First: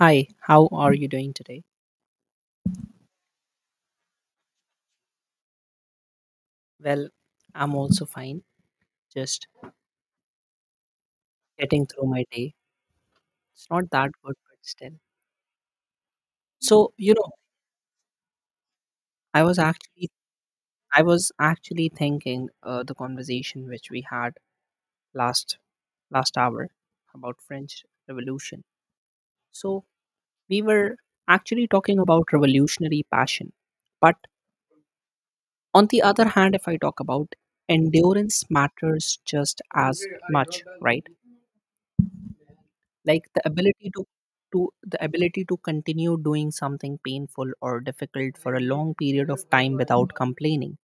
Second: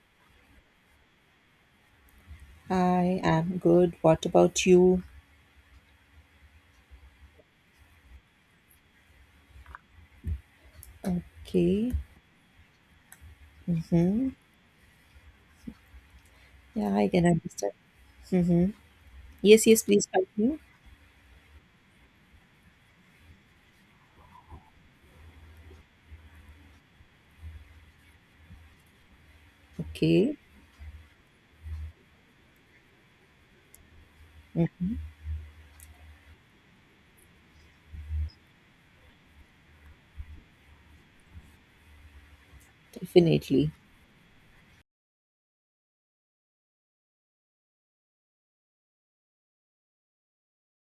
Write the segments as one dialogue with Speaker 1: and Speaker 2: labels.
Speaker 1: Hi, how are you doing today?
Speaker 2: I'm good. What about you?
Speaker 1: Well, I'm also fine, just getting
Speaker 2: Okay.
Speaker 1: through my day. It's not that
Speaker 2: Mm-hmm.
Speaker 1: good, but still. So,
Speaker 2: Yeah, I
Speaker 1: you
Speaker 2: can
Speaker 1: know,
Speaker 2: understand. Mm-hmm.
Speaker 1: I was
Speaker 2: Yes, yes, please
Speaker 1: actually
Speaker 2: continue.
Speaker 1: I was actually thinking the conversation which we had last last hour about French Revolution. So,
Speaker 2: Okay.
Speaker 1: we were actually talking about revolutionary passion. But
Speaker 2: Mm.
Speaker 1: on the other hand, if I talk about endurance matters just as much, right? Like the
Speaker 2: Definitely.
Speaker 1: ability to continue doing something painful or difficult for a long period of time without complaining,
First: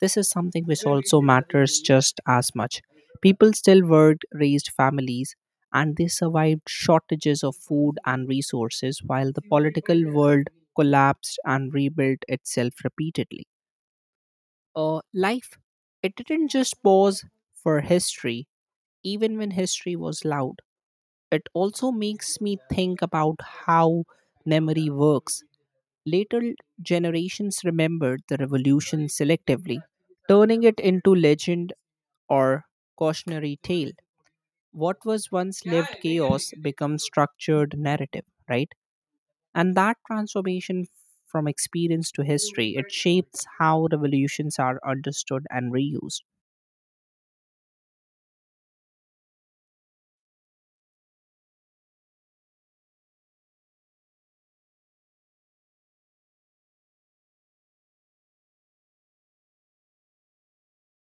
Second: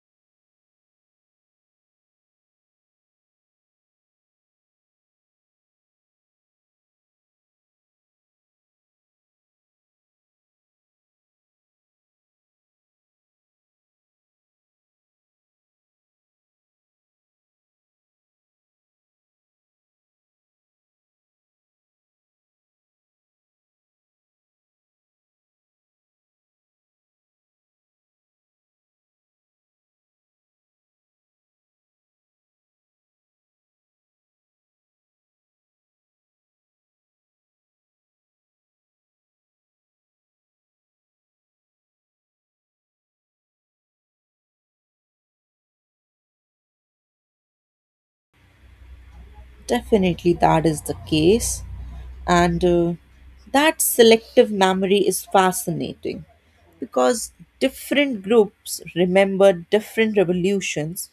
Speaker 1: this is something which also matters just as much. People still word raised families, and they survived shortages of food and resources while the political world collapsed and rebuilt itself repeatedly. uh, Life, it didn't just pause for history even when history was loud. It also makes me think about how memory works. Later generations remembered the revolution selectively, turning it into legend or cautionary tale. What was once lived chaos becomes structured narrative, right? And that transformation from experience to history, it shapes how revolutions are understood and reused.
Speaker 2: Definitely, that is the case. And that selective memory is fascinating because different groups remember different revolutions.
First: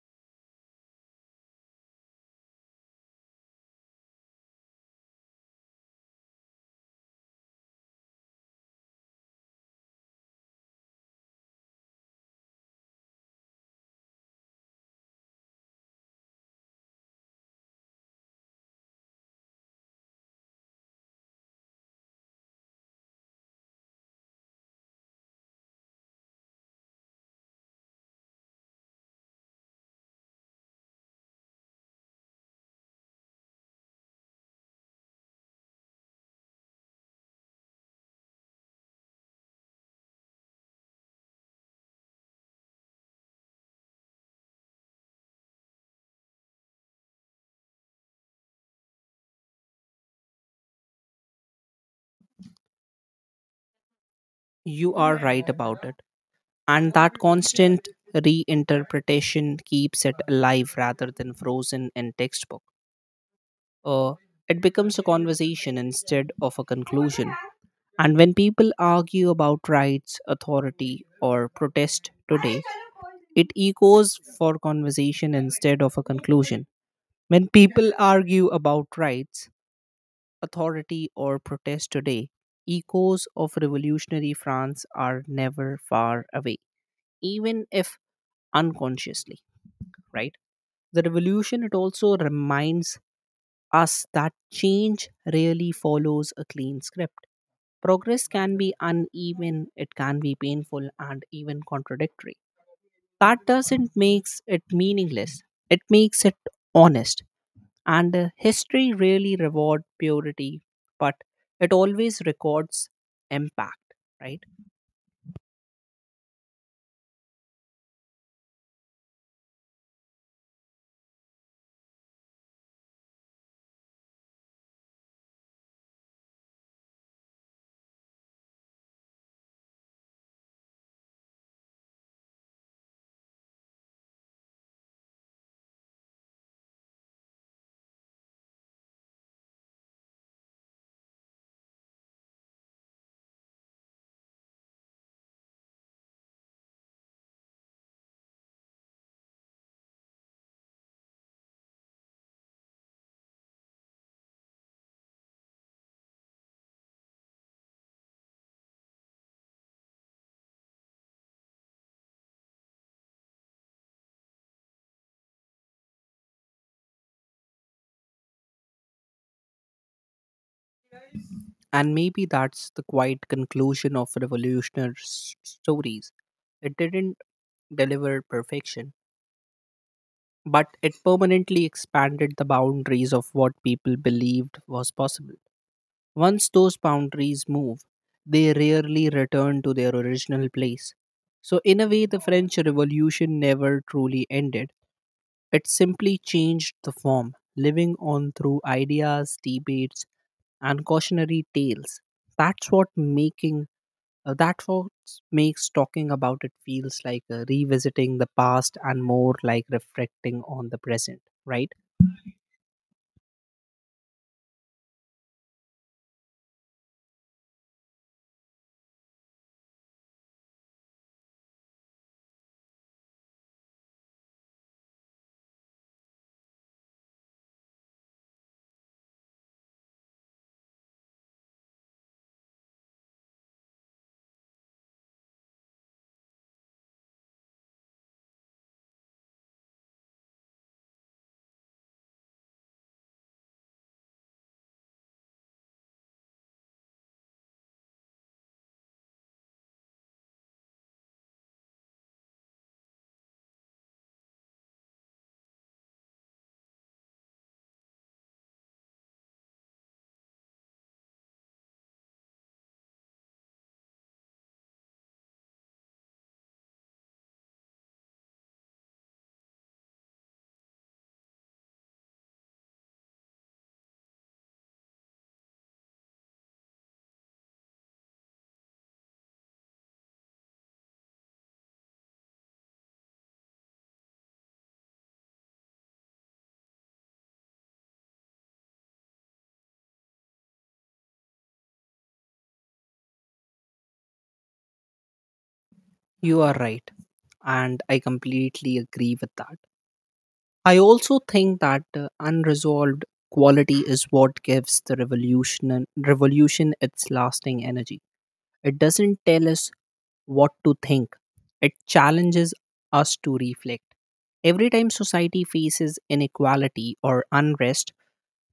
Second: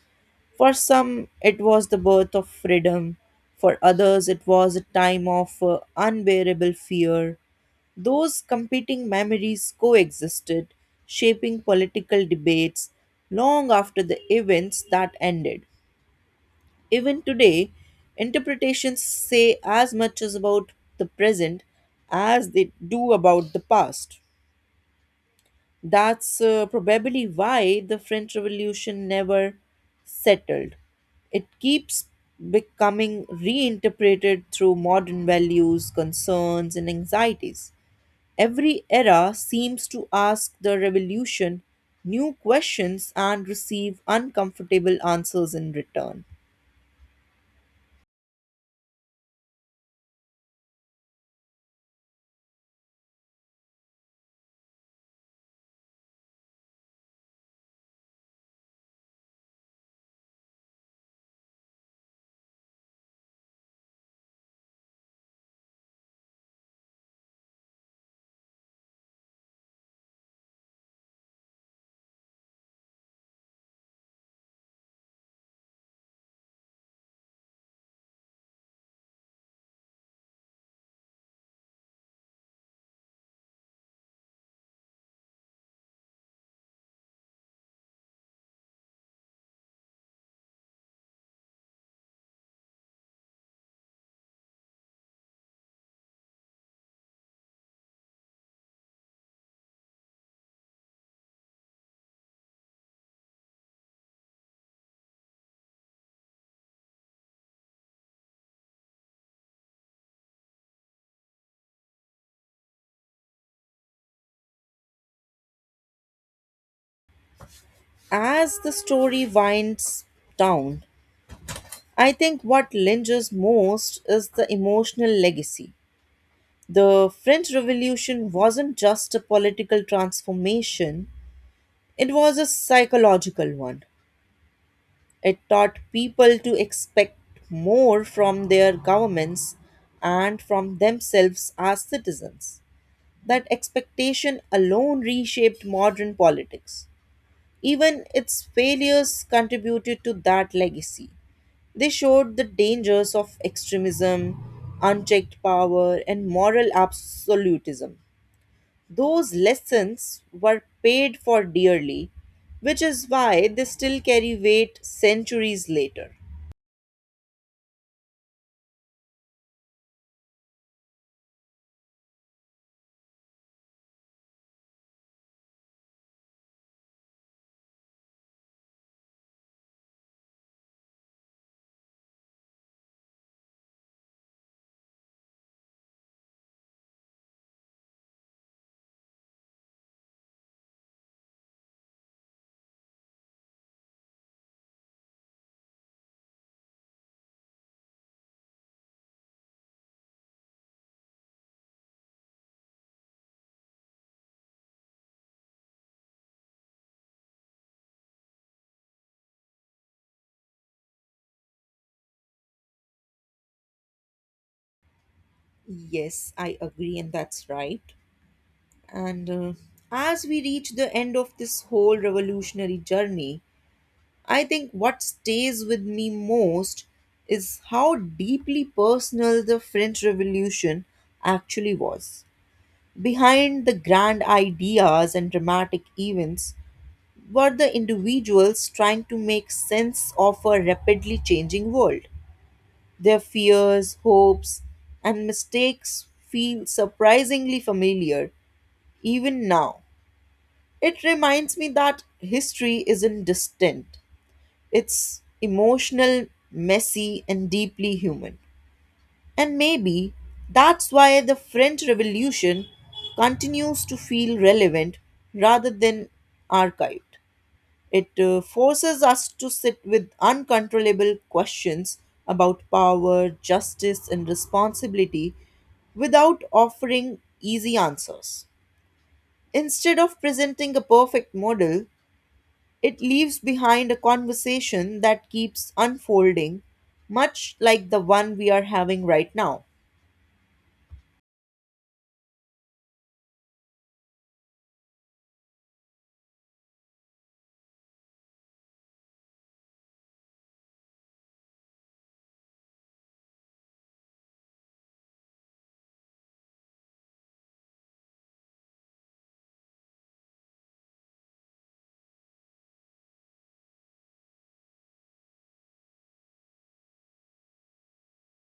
Speaker 2: For some, it was the birth of freedom. For others, it was a time of unbearable fear. Those competing memories coexisted, shaping political debates long after the events that ended. Even today, interpretations say as much as about the present as they do about the past. That's probably why the French Revolution never settled. It keeps becoming reinterpreted through modern values, concerns, and anxieties. Every era seems to ask the revolution new questions and receive uncomfortable answers in return.
Speaker 1: You are right about it. And that constant reinterpretation keeps it alive rather than frozen in textbook. Uh, it becomes a conversation instead of a conclusion. And when people argue about rights, authority, or protest today, it echoes for conversation instead of a conclusion. When people argue about rights, authority, or protest today, echoes of revolutionary France are never far away, even if unconsciously, right? The revolution, it also reminds us that change really follows a clean script. Progress can be uneven, it can be painful, and even contradictory. That doesn't makes it meaningless. It makes it honest. And history really reward purity, but it always records impact, right?
Speaker 2: As the story winds down, I think what lingers most is the emotional legacy. The French Revolution wasn't just a political transformation, it was a psychological one. It taught people to expect more from their governments and from themselves as citizens. That expectation alone reshaped modern politics. Even its failures contributed to that legacy. They showed the dangers of extremism, unchecked power, and moral absolutism. Those lessons were paid for dearly, which is why they still carry weight centuries later.
Speaker 1: And maybe that's the quiet conclusion of revolutionary stories. It didn't deliver perfection, but it permanently expanded the boundaries of what people believed was possible. Once those boundaries move, they rarely return to their original place. So, in a way, the French Revolution never truly ended. It simply changed the form, living on through ideas, debates, and cautionary tales. That's what making that what makes talking about it feels like revisiting the past and more like reflecting on the present, right?
Speaker 2: Yes, I agree, and that's right. And as we reach the end of this whole revolutionary journey, I think what stays with me most is how deeply personal the French Revolution actually was. Behind the grand ideas and dramatic events were the individuals trying to make sense of a rapidly changing world. Their fears, hopes, and mistakes feel surprisingly familiar even now. It reminds me that history isn't distant, it's emotional, messy, and deeply human. And maybe that's why the French Revolution continues to feel relevant rather than archived. It forces us to sit with uncontrollable questions about power, justice, and responsibility without offering easy answers. Instead of presenting a perfect model, it leaves behind a conversation that keeps unfolding, much like the one we are having right now.
Speaker 1: You are right. And I completely agree with that. I also think that unresolved quality is what gives the revolution its lasting energy. It doesn't tell us what to think. It challenges us to reflect. Every time society faces inequality or unrest,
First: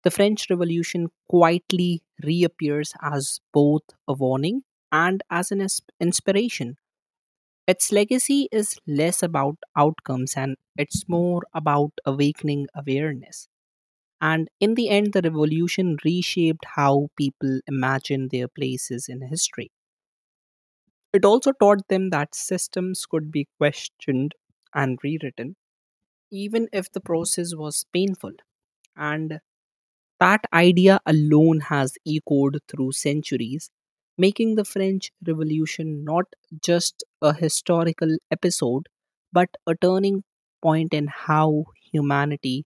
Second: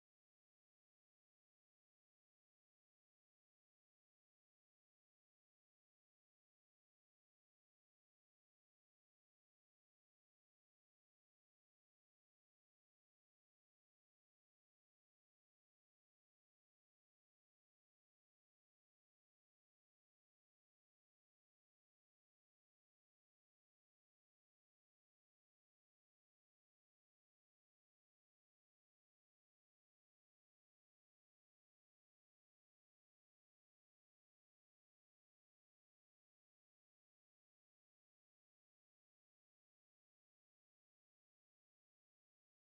Speaker 1: the French Revolution quietly reappears as both a warning and as an inspiration. Its legacy is less about outcomes and it's more about awakening awareness. And in the end, the revolution reshaped how people imagine their places in history. It also taught them that systems could be questioned and rewritten, even if the process was painful. And that idea alone has echoed through centuries, making the French Revolution not just a historical episode, but a turning point in how humanity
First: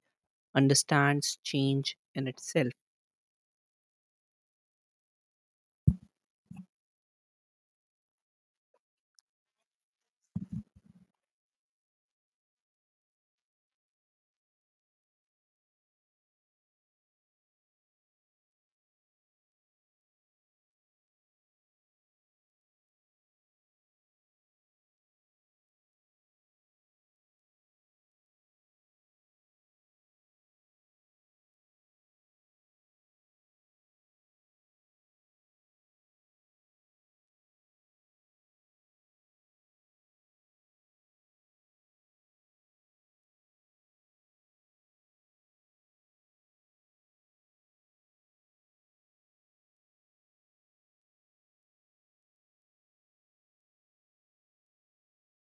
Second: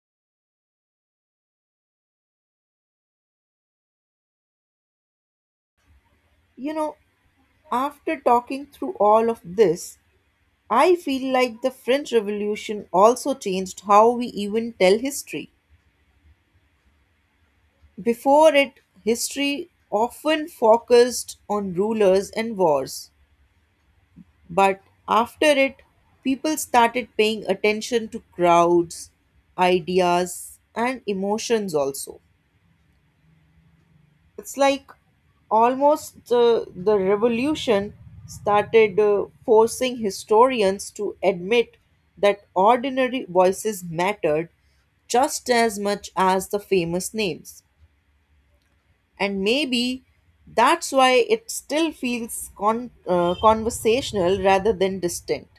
Speaker 1: understands change in itself.
Speaker 2: You know, after talking through all of this, I feel like the French Revolution also changed how we even tell history. Before it, history often focused on rulers and wars, but after it, people started paying attention to crowds, ideas, and emotions also. It's like almost the revolution started forcing historians to admit that ordinary voices mattered just as much as the famous names. And maybe that's why it still feels conversational rather than distant.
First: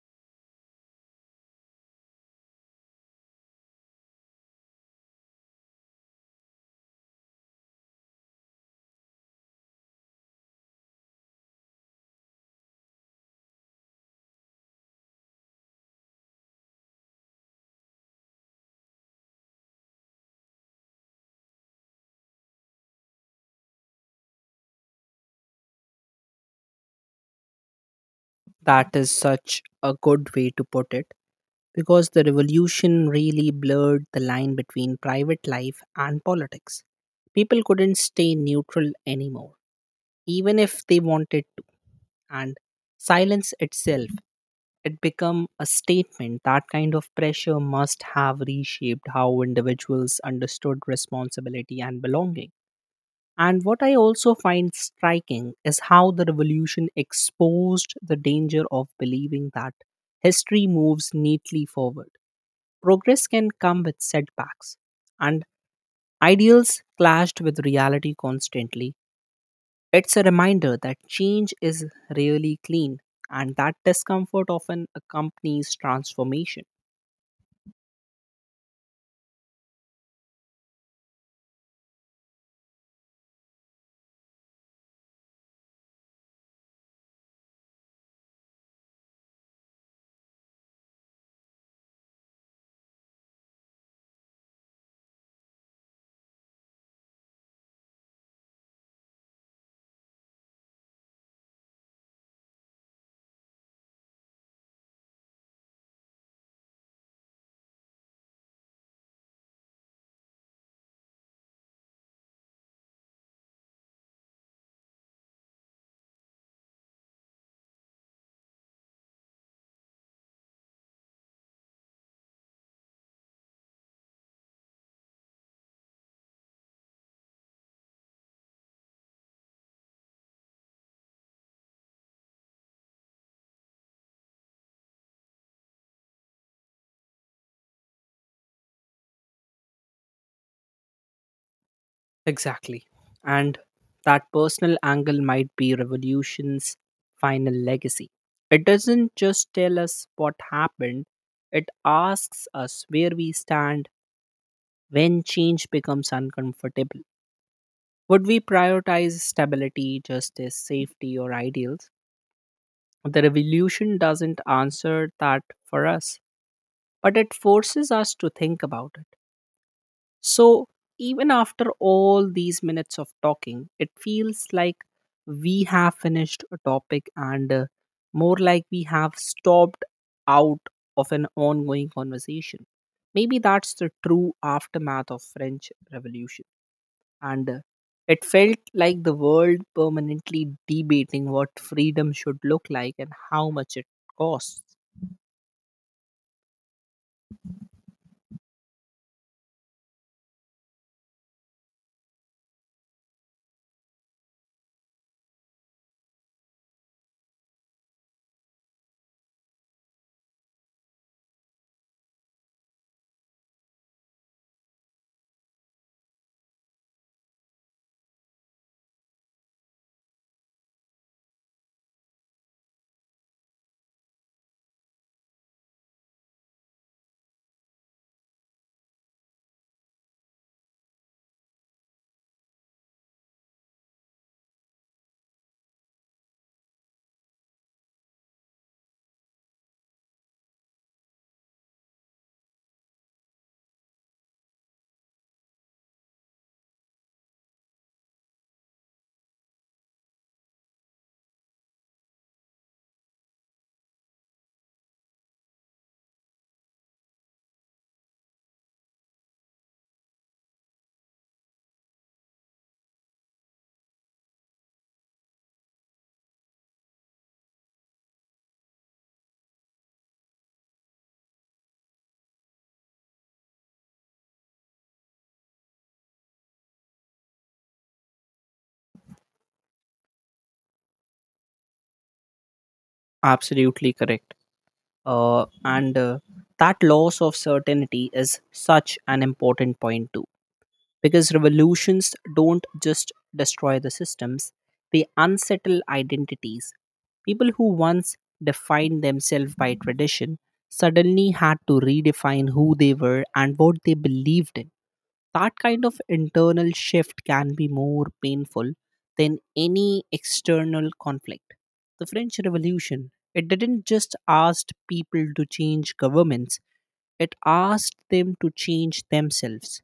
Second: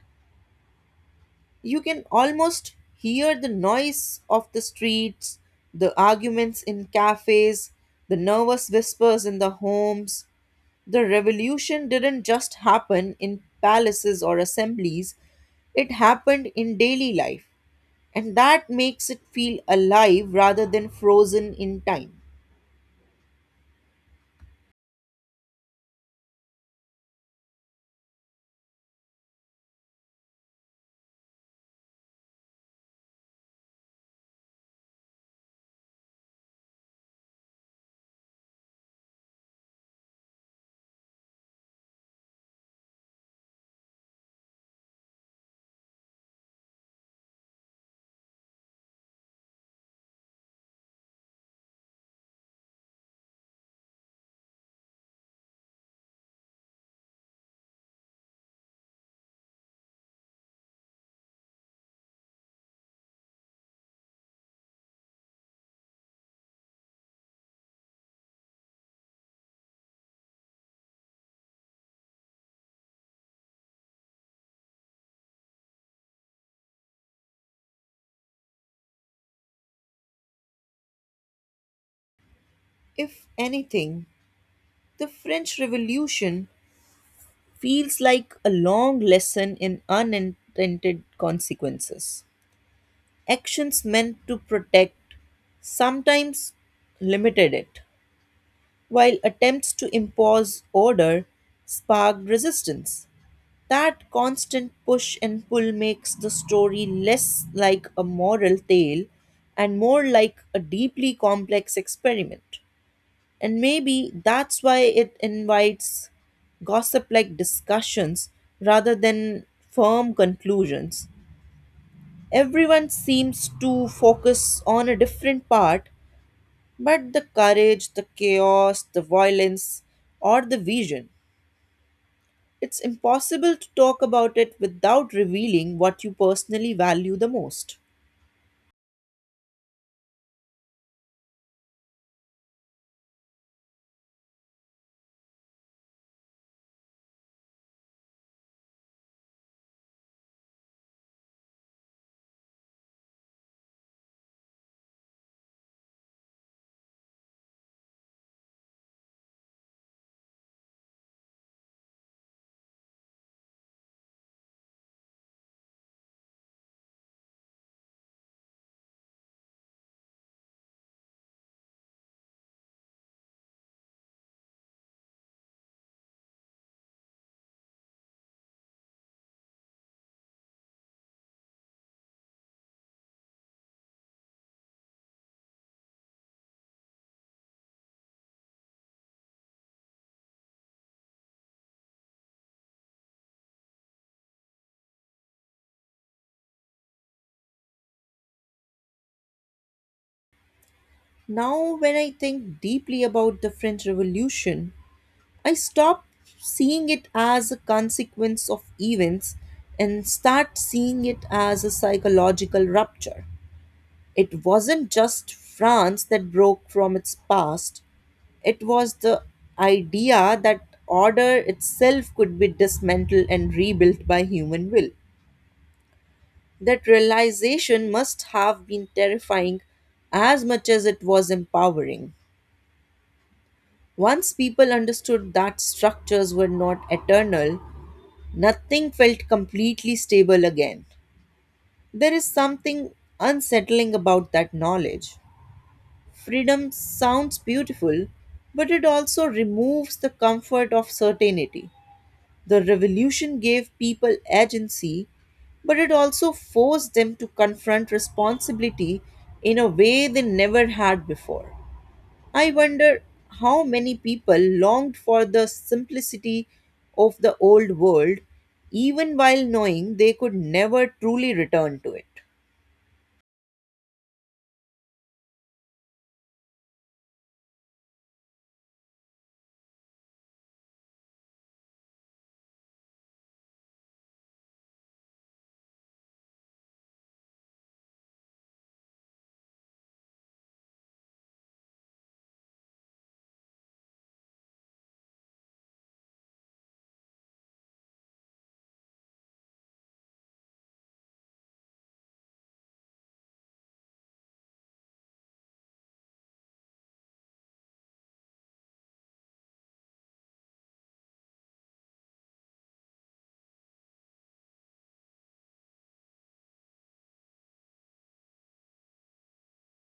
Speaker 2: You can almost hear the noise of the streets, the arguments in cafes, the nervous whispers in the homes. The revolution didn't just happen in palaces or assemblies, it happened in daily life, and that makes it feel alive rather than frozen in time.
Speaker 1: That is such a good way to put it because the revolution really blurred the line between private life and politics. People couldn't stay neutral anymore, even if they wanted to. And silence itself, it become a statement. That kind of pressure must have reshaped how individuals understood responsibility and belonging. And what I also find striking is how the revolution exposed the danger of believing that history moves neatly forward. Progress can come with setbacks, and ideals clashed with reality constantly. It's a reminder that change is really clean and that discomfort often accompanies transformation.
Speaker 2: If anything, the French Revolution feels like a long lesson in unintended consequences. Actions meant to protect sometimes limited it, while attempts to impose order sparked resistance. That constant push and pull makes the story less like a moral tale and more like a deeply complex experiment. And maybe that's why it invites gossip like discussions rather than firm conclusions. Everyone seems to focus on a different part, but the courage, the chaos, the violence, or the vision. It's impossible to talk about it without revealing what you personally value the most.
Speaker 1: Exactly. And that personal angle might be revolution's final legacy. It doesn't just tell us what happened, it asks us where we stand when change becomes uncomfortable. Would we prioritize stability, justice, safety, or ideals? The revolution doesn't answer that for us, but it forces us to think about it. So, even after all these minutes of talking, it feels like we have finished a topic and more like we have stopped out of an ongoing conversation. Maybe that's the true aftermath of French Revolution. And it felt like the world permanently debating what freedom should look like and how much it costs.
Speaker 2: Now, when I think deeply about the French Revolution, I stop seeing it as a consequence of events and start seeing it as a psychological rupture. It wasn't just France that broke from its past, it was the idea that order itself could be dismantled and rebuilt by human will. That realization must have been terrifying as much as it was empowering. Once people understood that structures were not eternal, nothing felt completely stable again. There is something unsettling about that knowledge. Freedom sounds beautiful, but it also removes the comfort of certainty. The revolution gave people agency, but it also forced them to confront responsibility in a way they never had before. I wonder how many people longed for the simplicity of the old world, even while knowing they could never truly return to it.
Speaker 1: Absolutely correct. And that loss of certainty is such an important point, too, because revolutions don't just destroy the systems, they unsettle identities. People who once defined themselves by tradition suddenly had to redefine who they were and what they believed in. That kind of internal shift can be more painful than any external conflict. The French Revolution, it didn't just ask people to change governments, it asked them to change themselves.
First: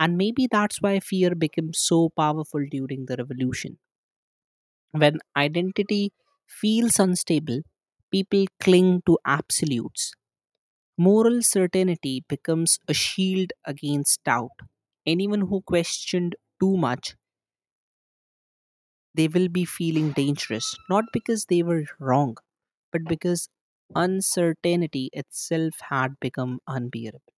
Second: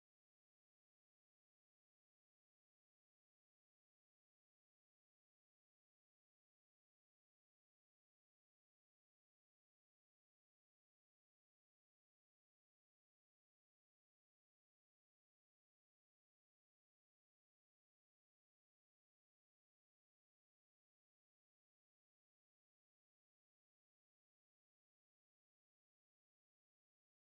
Speaker 1: And maybe that's why fear became so powerful during the revolution. When identity feels unstable, people cling to absolutes. Moral certainty becomes a shield against doubt. Anyone who questioned too much, they will be feeling dangerous, not because they were wrong, but because uncertainty itself had become unbearable.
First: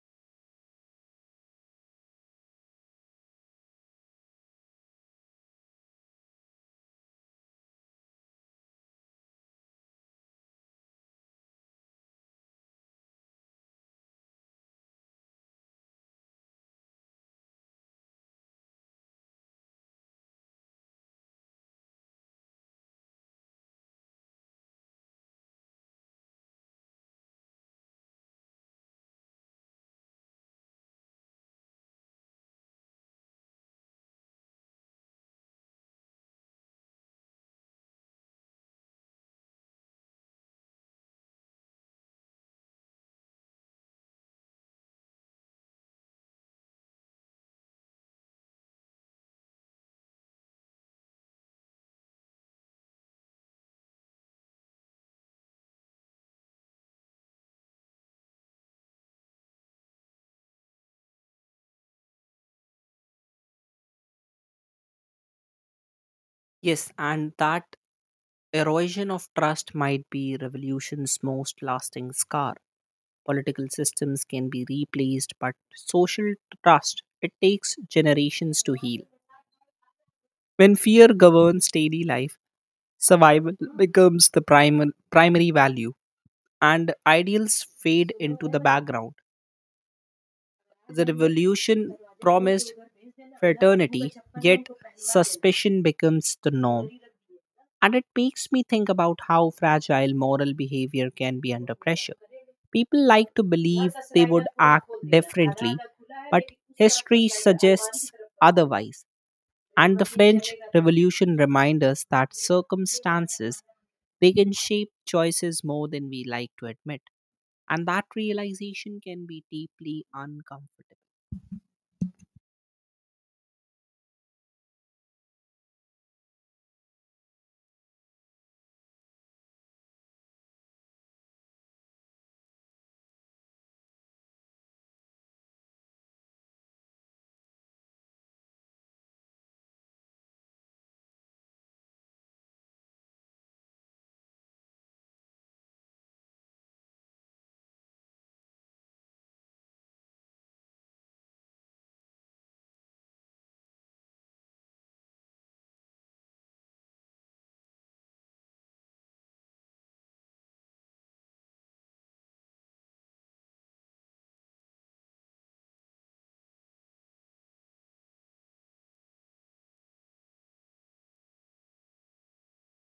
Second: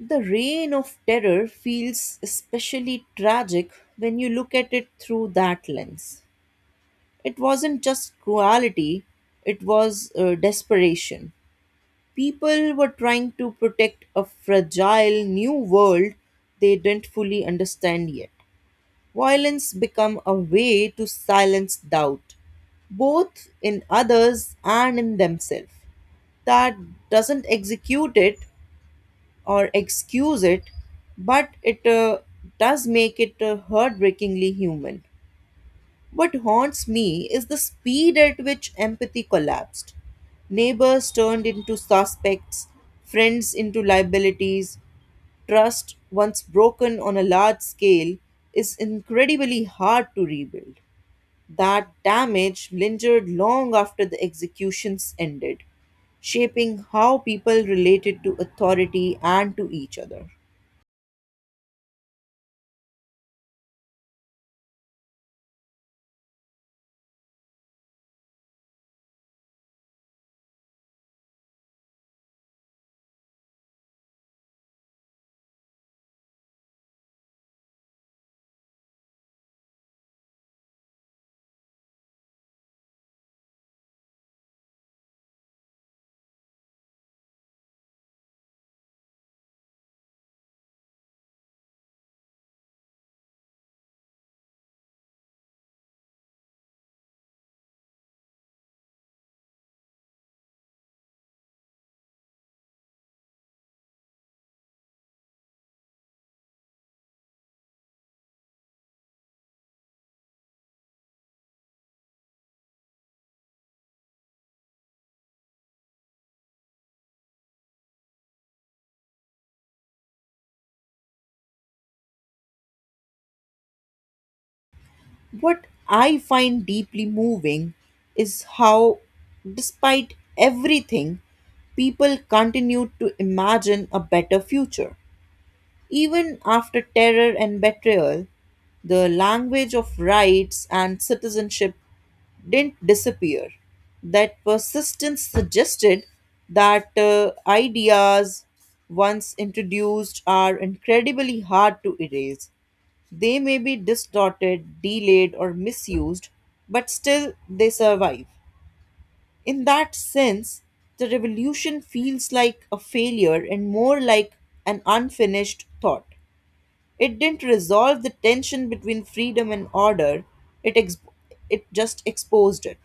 Speaker 2: The reign of terror feels especially tragic when you look at it through that lens. It wasn't just cruelty, it was desperation. People were trying to protect a fragile new world they didn't fully understand yet. Violence became a way to silence doubt, both in others and in themselves. That doesn't execute it or excuse it, but it does make it heartbreakingly human. What haunts me is the speed at which empathy collapsed. Neighbors turned into suspects, friends into liabilities. Trust, once broken on a large scale, is incredibly hard to rebuild. That damage lingered long after the executions ended, shaping how people related to authority and to each other.
Speaker 1: Yes, and that erosion of trust might be revolution's most lasting scar. Political systems can be replaced, but social trust, it takes generations to heal. When fear governs daily life, survival becomes the primary value, and ideals fade into the background. The revolution promised fraternity, yet suspicion becomes the norm. And it makes me think about how fragile moral behavior can be under pressure. People like to believe they would act differently, but history suggests otherwise. And the French Revolution reminds us that circumstances, they can shape choices more than we like to admit. And that realization can be deeply uncomfortable.
Speaker 2: What I find deeply moving is how, despite everything, people continue to imagine a better future. Even after terror and betrayal, the language of rights and citizenship didn't disappear. That persistence suggested that ideas once introduced are incredibly hard to erase. They may be distorted, delayed, or misused, but still they survive. In that sense, the revolution feels like a failure and more like an unfinished thought. It didn't resolve the tension between freedom and order, it, ex- it just exposed it.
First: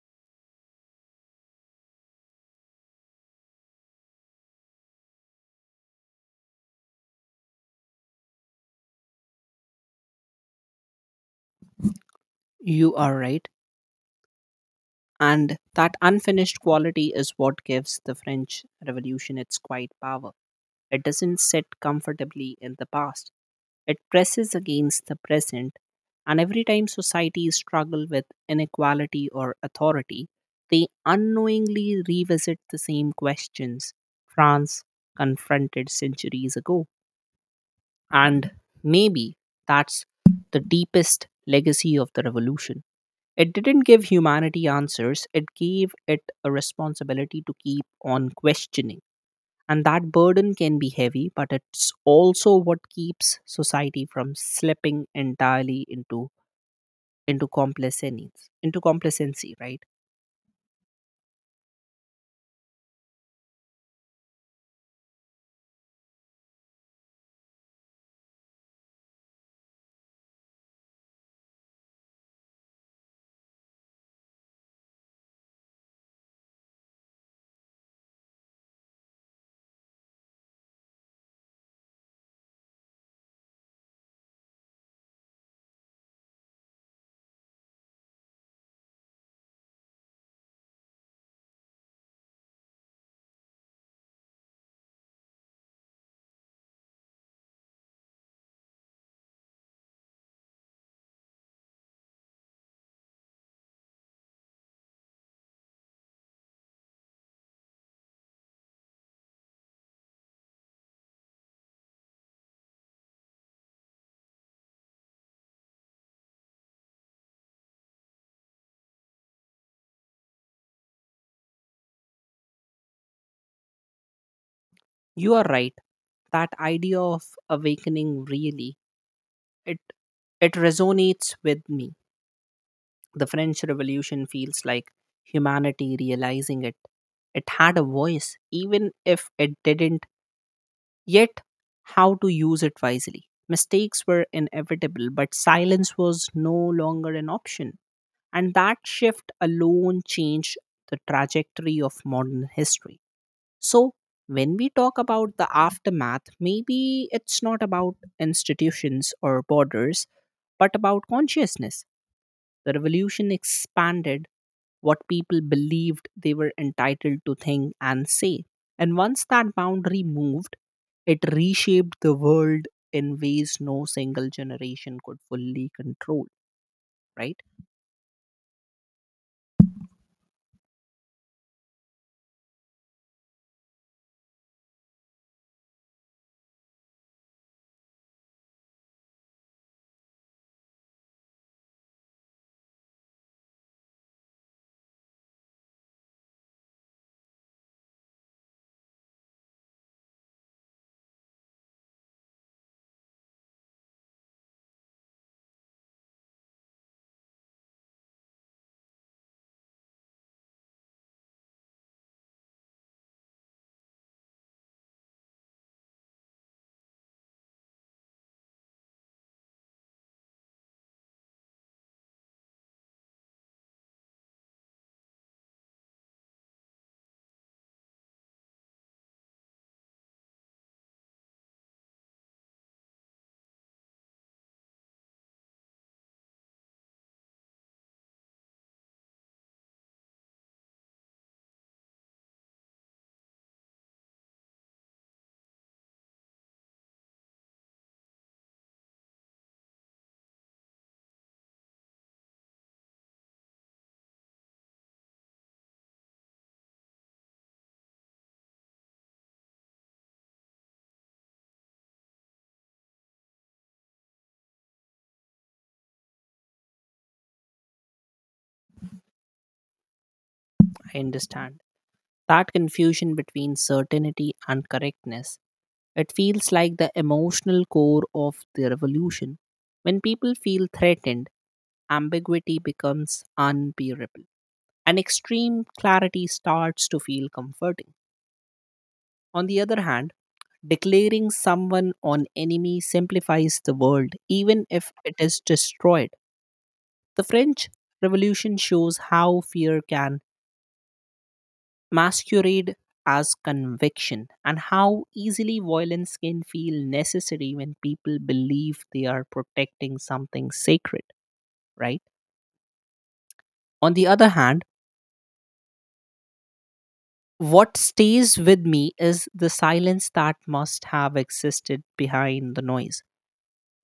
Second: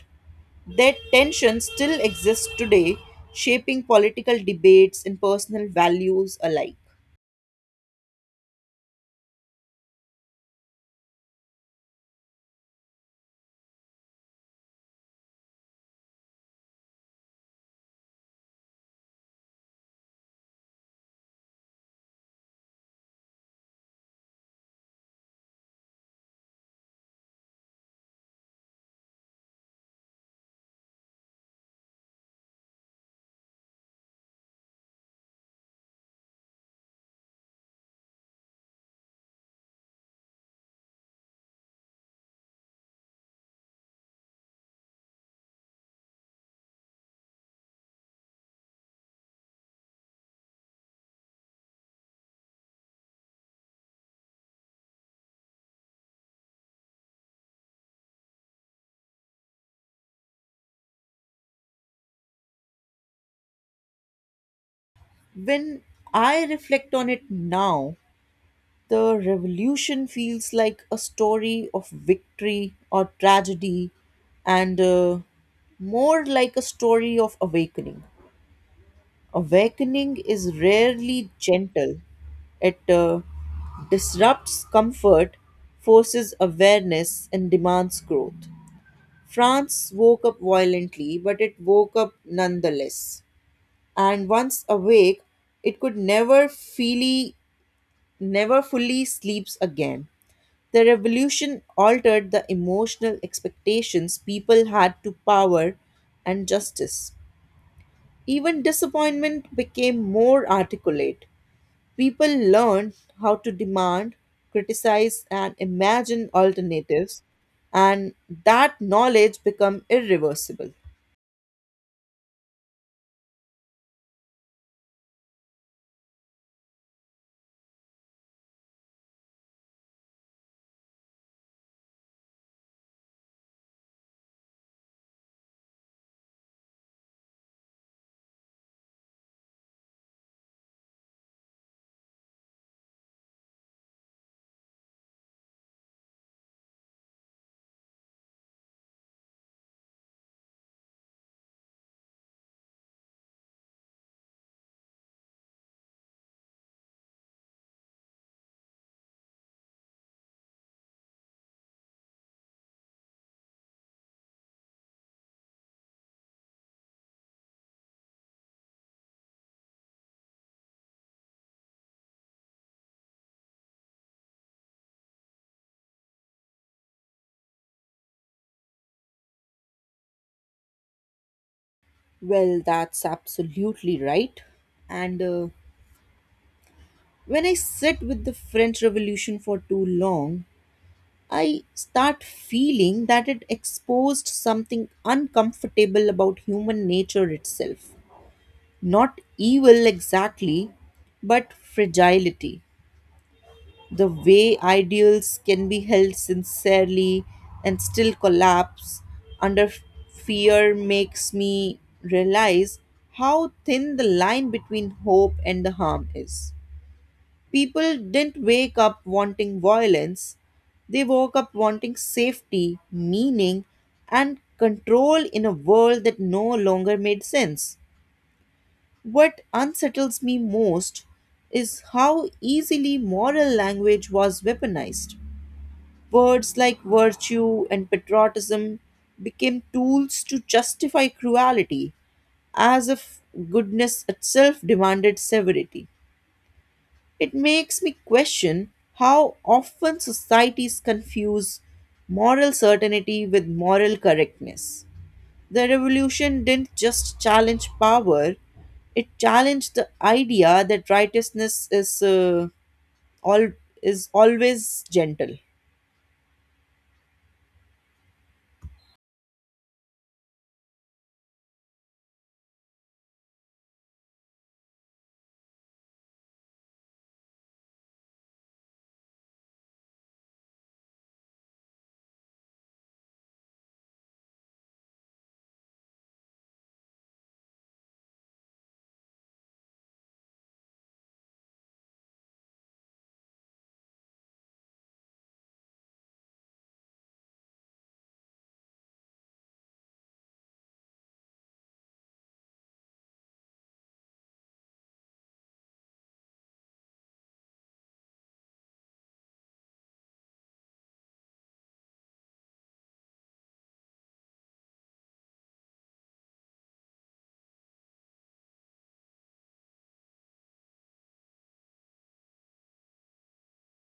Speaker 2: That tension still exists today, shaping political debates and personal values alike.
Speaker 1: You are right. And that unfinished quality is what gives the French Revolution its quiet power. It doesn't sit comfortably in the past. It presses against the present. And every time societies struggle with inequality or authority, they unknowingly revisit the same questions France confronted centuries ago. And maybe that's the deepest legacy of the revolution. It didn't give humanity answers, it gave it a responsibility to keep on questioning. And that burden can be heavy, but it's also what keeps society from slipping entirely into complacency, into complacency, right?
Speaker 2: When I reflect on it now, the revolution feels like a story of victory or tragedy and more like a story of awakening. Awakening is rarely gentle. It disrupts comfort, forces awareness, and demands growth. France woke up violently, but it woke up nonetheless. And once awake, it could never fully sleeps again. The revolution altered the emotional expectations people had to power and justice. Even disappointment became more articulate. People learned how to demand, criticize, and imagine alternatives, and that knowledge become irreversible.
Speaker 1: You are right. That idea of awakening really, it it resonates with me. The French Revolution feels like humanity realizing it. It had a voice, even if it didn't yet how to use it wisely. Mistakes were inevitable, but silence was no longer an option. And that shift alone changed the trajectory of modern history. So, when we talk about the aftermath, maybe it's not about institutions or borders, but about consciousness. The revolution expanded what people believed they were entitled to think and say. And once that boundary moved, it reshaped the world in ways no single generation could fully control, right?
Speaker 2: Well, that's absolutely right. And when I sit with the French Revolution for too long, I start feeling that it exposed something uncomfortable about human nature itself. Not evil exactly, but fragility. The way ideals can be held sincerely and still collapse under fear makes me realize how thin the line between hope and the harm is. People didn't wake up wanting violence, they woke up wanting safety, meaning, and control in a world that no longer made sense. What unsettles me most is how easily moral language was weaponized. Words like virtue and patriotism became tools to justify cruelty, as if goodness itself demanded severity. It makes me question how often societies confuse moral certainty with moral correctness. The revolution didn't just challenge power, it challenged the idea that righteousness all is always gentle.
Speaker 1: I understand. That confusion between certainty and correctness, it feels like the emotional core of the revolution. When people feel threatened, ambiguity becomes unbearable, and extreme clarity starts to feel comforting. On the other hand, declaring someone an enemy simplifies the world, even if it is destroyed. The French Revolution shows how fear can masquerade as conviction and how easily violence can feel necessary when people believe they are protecting something sacred, right? On the other hand, what stays with me is the silence that must have existed behind the noise.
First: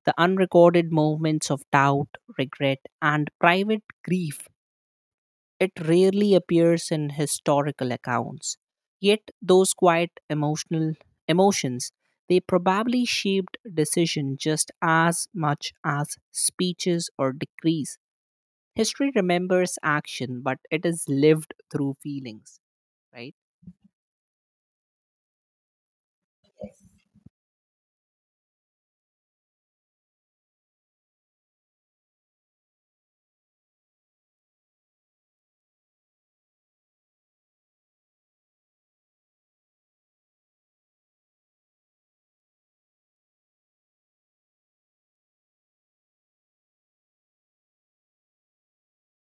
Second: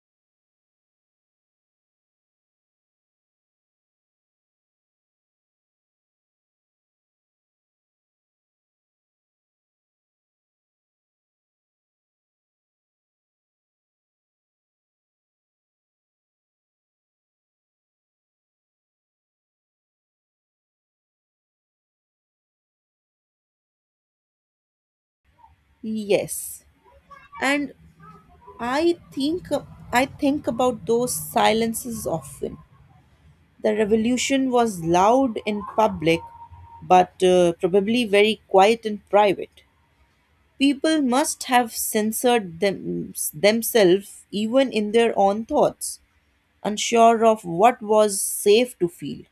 Speaker 1: The unrecorded moments of doubt, regret, and private grief, it rarely appears in historical accounts. Yet those quiet emotional emotions, they probably shaped decision just as much as speeches or decrees. History remembers action, but it is lived through feelings, right?
Speaker 2: Yes, and I think I think about those silences often. The revolution was loud in public, but probably very quiet in private. People must have censored themselves even in their own thoughts, unsure of what was safe to feel.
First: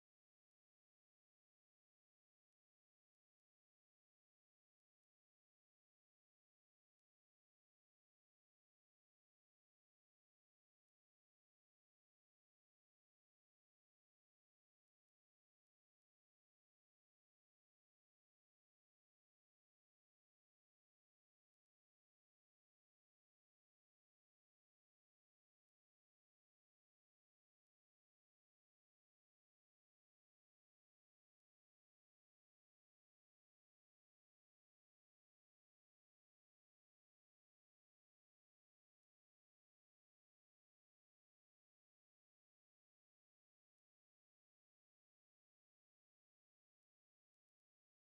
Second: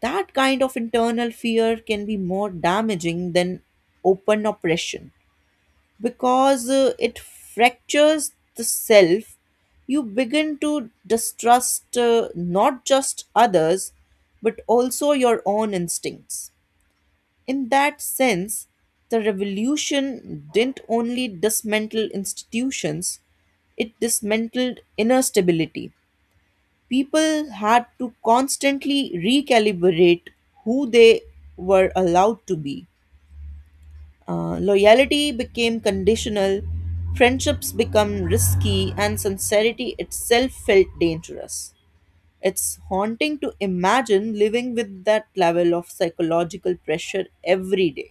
Speaker 2: That kind of internal fear can be more damaging than open oppression because it fractures the self. You begin to distrust not just others, but also your own instincts. In that sense, the revolution didn't only dismantle institutions, it dismantled inner stability. People had to constantly recalibrate who they were allowed to be. Loyalty became conditional, friendships become risky, and sincerity itself felt dangerous. It's haunting to imagine living with that level of psychological pressure every day.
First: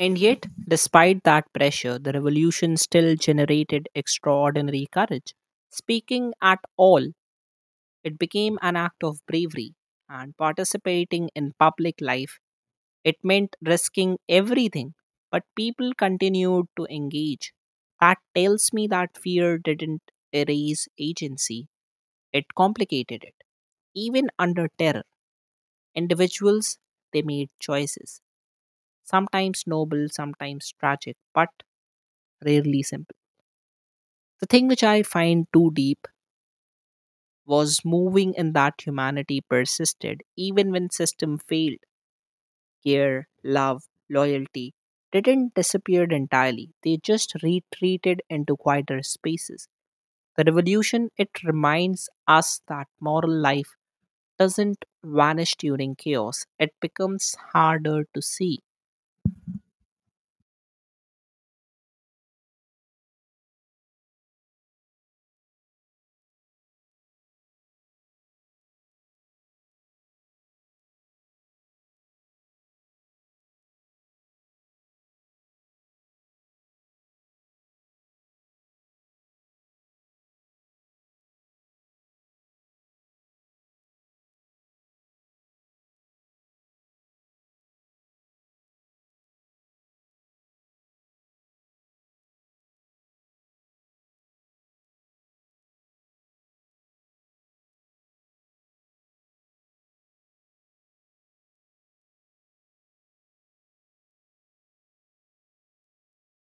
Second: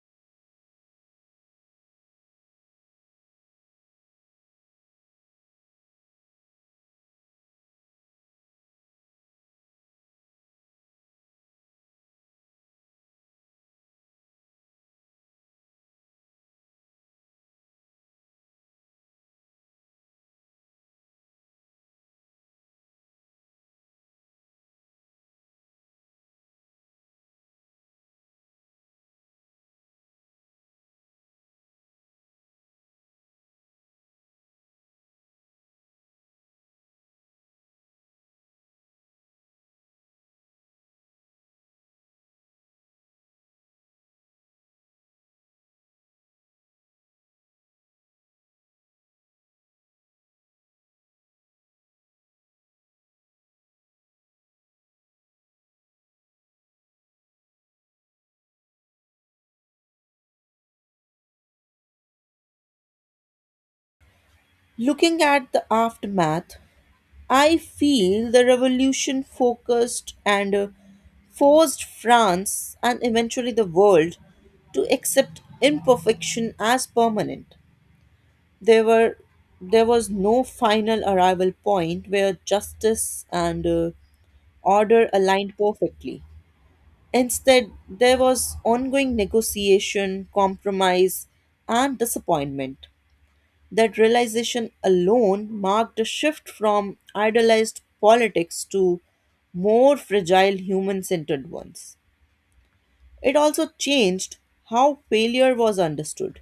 Speaker 1: And yet, despite that pressure, the revolution still generated extraordinary courage. Speaking at all, it became an act of bravery, and participating in public life, it meant risking everything, but people continued to engage. That tells me that fear didn't erase agency, it complicated it. Even under terror, individuals, they made choices, sometimes noble, sometimes tragic, but rarely simple. The thing which I find too deep was moving in that humanity persisted even when system failed. Care, love, loyalty didn't disappear entirely. They just retreated into quieter spaces. The revolution, it reminds us that moral life doesn't vanish during chaos. It becomes harder to see.
Speaker 2: Looking at the aftermath, I feel the revolution focused and forced France and eventually the world to accept imperfection as permanent. there were there was no final arrival point where justice and order aligned perfectly. Instead, there was ongoing negotiation, compromise, and disappointment. That realization alone marked a shift from idealized politics to more fragile human centered ones. It also changed how failure was understood.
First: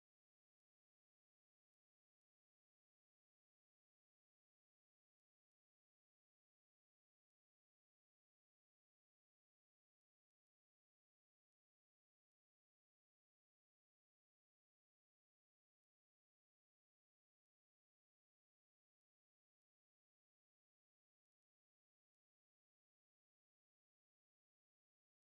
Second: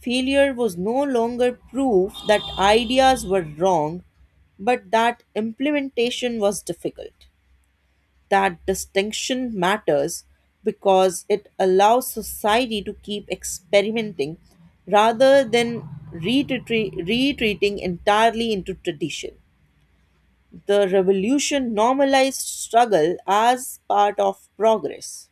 Speaker 2: Failure was no longer proof that ideas were wrong, but that implementation was difficult. That distinction matters because it allows society to keep experimenting rather than retreating entirely into tradition. The revolution normalized struggle as part of progress.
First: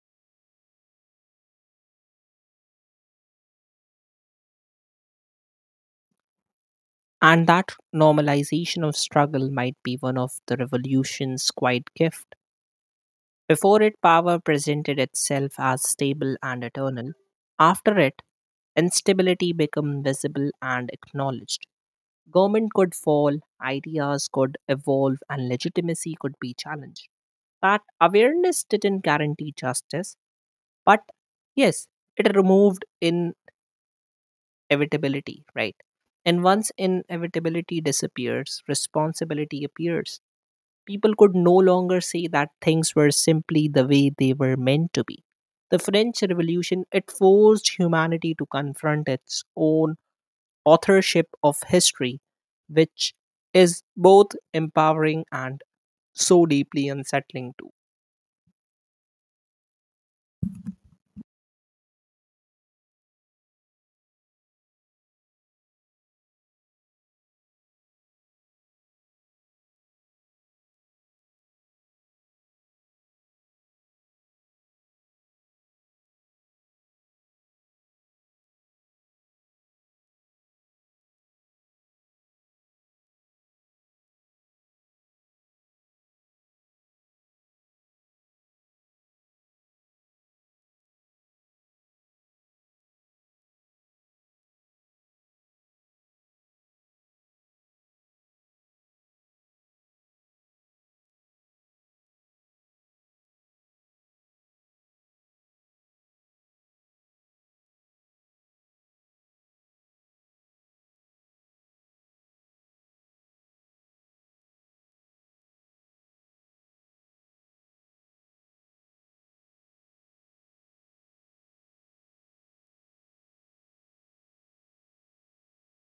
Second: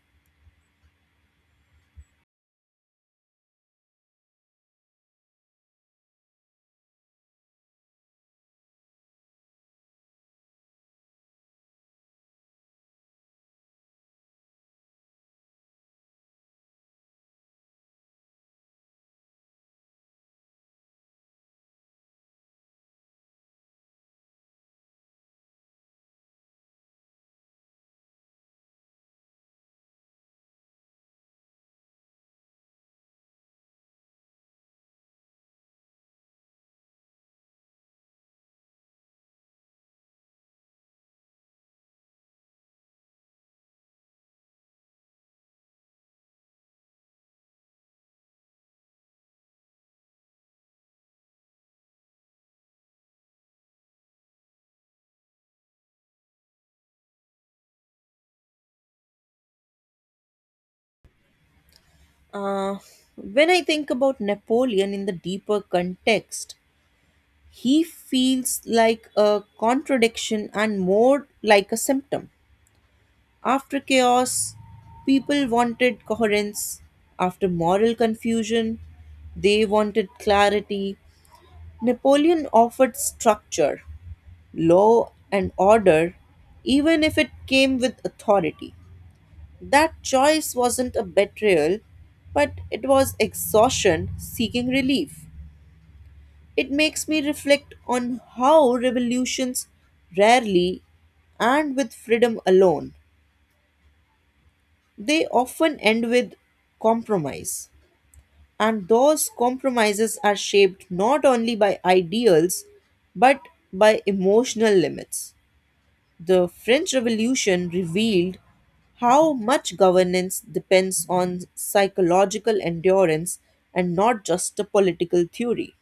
Speaker 1: And that normalization of struggle might be one of the revolution's quiet gift. Before it, power presented itself as stable and eternal. After it, instability became visible and acknowledged. Government could fall, ideas could evolve, and legitimacy could be challenged. That awareness didn't guarantee justice, but yes, it removed inevitability, right? And once inevitability disappears, responsibility appears. People could no longer say that things were simply the way they were meant to be. The French Revolution, it forced humanity to confront its own authorship of history, which is both empowering and so deeply unsettling too.
Speaker 2: Uh, when I think about Napoleon in the deeper context, he feels like a contradiction and more like a symptom. After chaos, people wanted coherence. After moral confusion, they wanted clarity. Napoleon offered structure, law, and order, even if it came with authority. That choice wasn't a betrayal, but it was exhaustion seeking relief. It makes me reflect on how revolutions rarely and with freedom alone. They often end with compromise. And those compromises are shaped not only by ideals but by emotional limits. The French Revolution revealed how much governance depends on psychological endurance and not just a political theory.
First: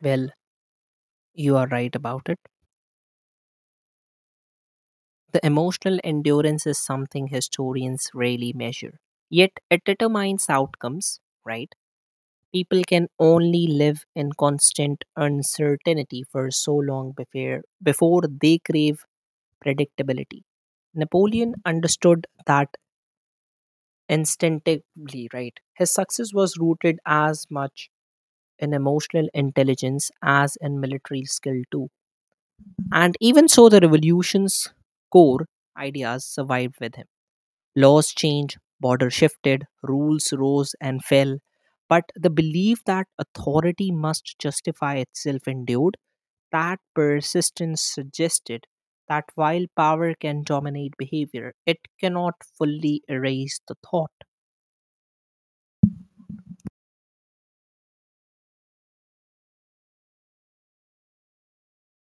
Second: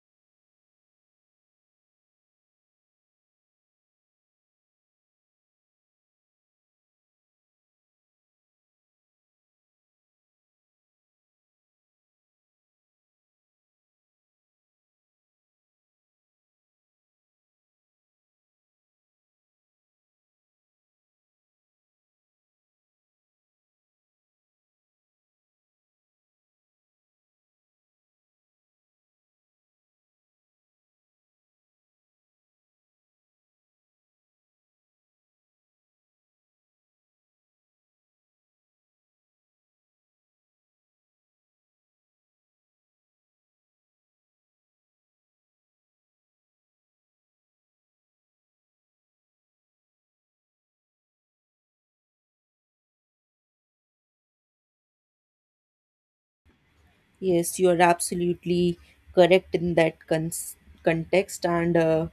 Speaker 1: Well, you are right about it. The emotional endurance is something historians rarely measure. Yet it determines outcomes, right? People can only live in constant uncertainty for so long before they crave predictability. Napoleon understood that instinctively, right? His success was rooted as much in emotional intelligence as in military skill too. And even so, the revolution's core ideas survived with him. Laws changed, borders shifted, rules rose and fell, but the belief that authority must justify itself endured. That persistence suggested that while power can dominate behavior, it cannot fully erase the thought.
Speaker 2: Yes, you are absolutely correct in that context, and uh,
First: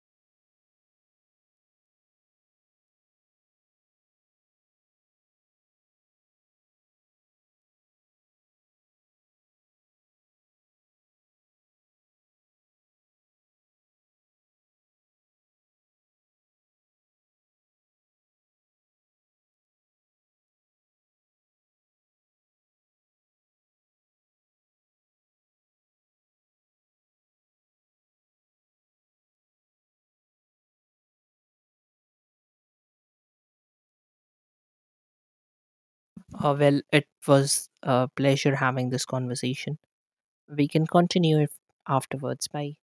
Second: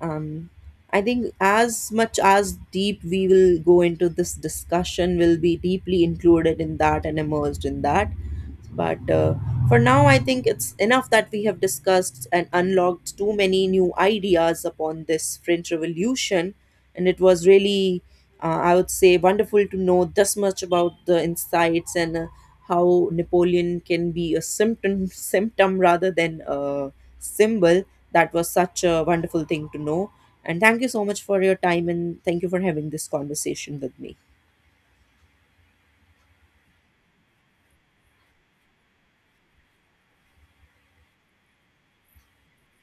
Speaker 2: um, I think as much as deep we will go into this discussion, will be deeply included in that and immersed in that. But for now, I think it's enough that we have discussed and unlocked too many new ideas upon this French Revolution, and it was really I would say wonderful to know this much about the insights and how Napoleon can be a symptom symptom rather than a symbol. That was such a wonderful thing to know. And thank you so much for your time and thank you for having this conversation with me.
Speaker 1: Well, it was a pleasure having this conversation. We can continue if afterwards. Bye.